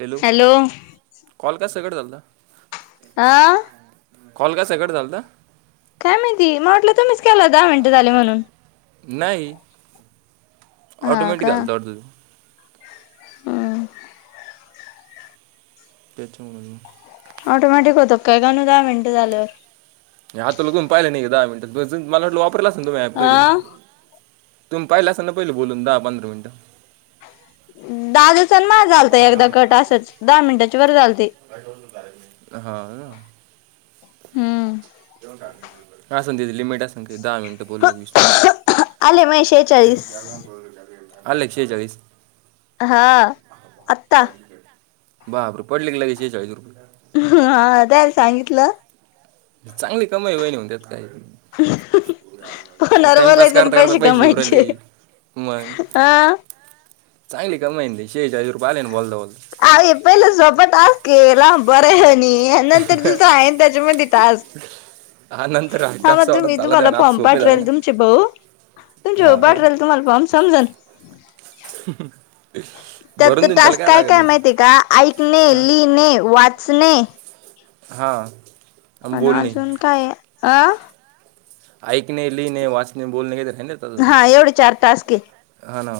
Hello call कसा cut झालता आ कॉल कसा कट झालता काय माहिती मला वाटलं तुम्हीच केला दहा मिनटं झाले म्हणून नाही ऑटोमॅटिक झालता वाटता ह त्याच्या म्ह ऑटोमॅटिक होतं काय का न दहा मिनिट झाल्यावर नाही आता लोगून पाहिले नाही दहा मिनिटात मला म्हटलं वापरलाच ना तुम्ही ऍप पहिले अ तुम्ही पाहिला असान पहिले बोलून दहा पंधरा मिनिटं दादाचा आणि माझा झालता एकदा कट असच दहा मिनटाच्या वर झालते हा ना हम्म. लिमिट असेन दहा मिनिट बोल वीस मिनिट आले माझे शेहेचाळीस आले एकशे चाळीस हा आता [unintelligible] हा त्याल सांगितलं चांगली कमाई वईणी होन त्यात काही फोनवर टाइमपास बोलायचं अन करता करता पैसे पाहिजे कमायचे उरली मगं हा चांगली कमाईे हजुय आले बोलल बोल अपला सोपटा केला बरं हाय. आणि नंतर बोलता तुझं आहे त्याच्या मती तज हा नंतर हट्ट हां म असं तुम्ही वाटत झाला द्या तुम्हाला ना आज सोपे झाले पंपाट्रेल ना तुमची भाऊ तुमच्या हा बाट राल तुम्हाला फम समजल ह त्याचा टास्क काय काय माहितीय का ऐकणे हा लिहिणे वाचणे हा ह अजून काय अ ऐकणे लिहिणे वाचणे बोलणे का तर नाहीजून हा एवढे चार टास्क आहे हा ना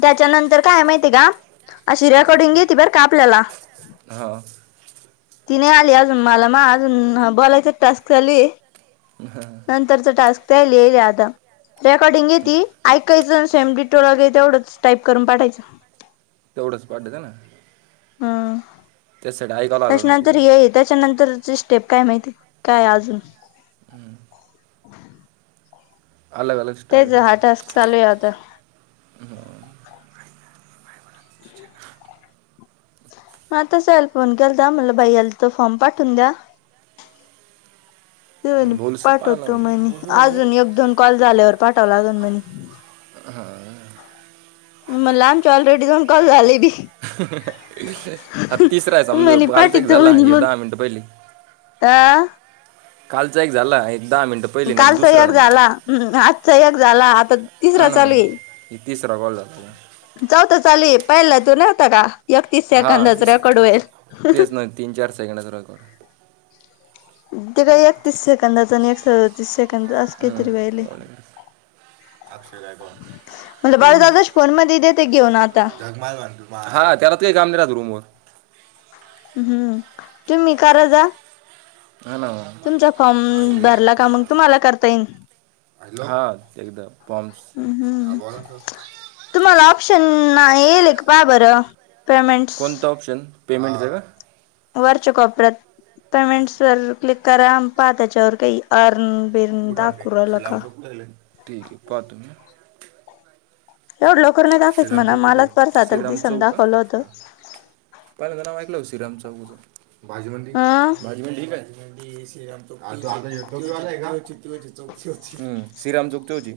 त्याच्यानंतर काय माहितीय का अ शिऱ्याकडून घेतेतती बर आपल्याला हा. ती नाही आली अजून मला म अजून बोलायचं एक टास्क झाली हां नंतर टास्क आता रेकॉर्डिंग येत ऐ काहीण सेम डिटेल वगै तेवढंच टाईप करून पाठायचं.. तेवढंच पाडत ना हा. त्याचसाठी ऐकावं लागलं ना पुरी त्याच्यानंतर हे त्याच्यानंतरचे स्टेप काय माहिती काय अजून [unintelligible] अलग अलग तेच स्टाईल हार्ड टास्क चालू आहे आता [unintelligible] [unintelligible] ते बोल पाहायला पाठवतो लागलं. म्हणे अजून एक, दोन कॉल झाल्यावर पाठाव लागल म्हणे [unintelligible] मला आमच्या ऑलरेडी जाऊन कॉल झालेली बी आ तिसरा आहे समजू म्हणे कालच एक झाला हे दहा मिनट पहिली आ कालच एक झालं कालचा एक झाला ह आजचा एक झाला आता हा तिसरा ना मग. चालू आहे हे तिसरा कॉल झाला चौथा चाले पहिलाला तू नवता का एकतीस हा सेकंदाच रेकॉर्ड होईल. तेच नाही तीन चार सेकंडच ते काय एकतीस सेकंदाच आणि एक सदतीस सेकंद अस हम्म काहीतरी वहिलेय [unintelligible] बाळूदादाच्या फोन मध्ये देते घेऊन आता हा त्यालात का काम रूमवर हम्म तुम्ही करा जा हा ना तुमचा फॉर्म भरला का मगं तुम्हाला करता येईल हा एकदम हम्म ना येल एक पा बरं पेमेंट्स कोणतं ऑप्शन पेमेंट च का वरच्या कोप्यात पेमेंट्स वर क्लिक करा पाहा त्याच्यावर काही अर सलामु ठीक आहे पा तुम्ही एवढ लोकर नाही दाखयच म्हणा मलाच परसा तर दिसन दाखवलं होत पहिलं तर नाव ऐकलं श्रीराम चौकच भाजीवंद अं भाजीवडी काय श्रीराम चक च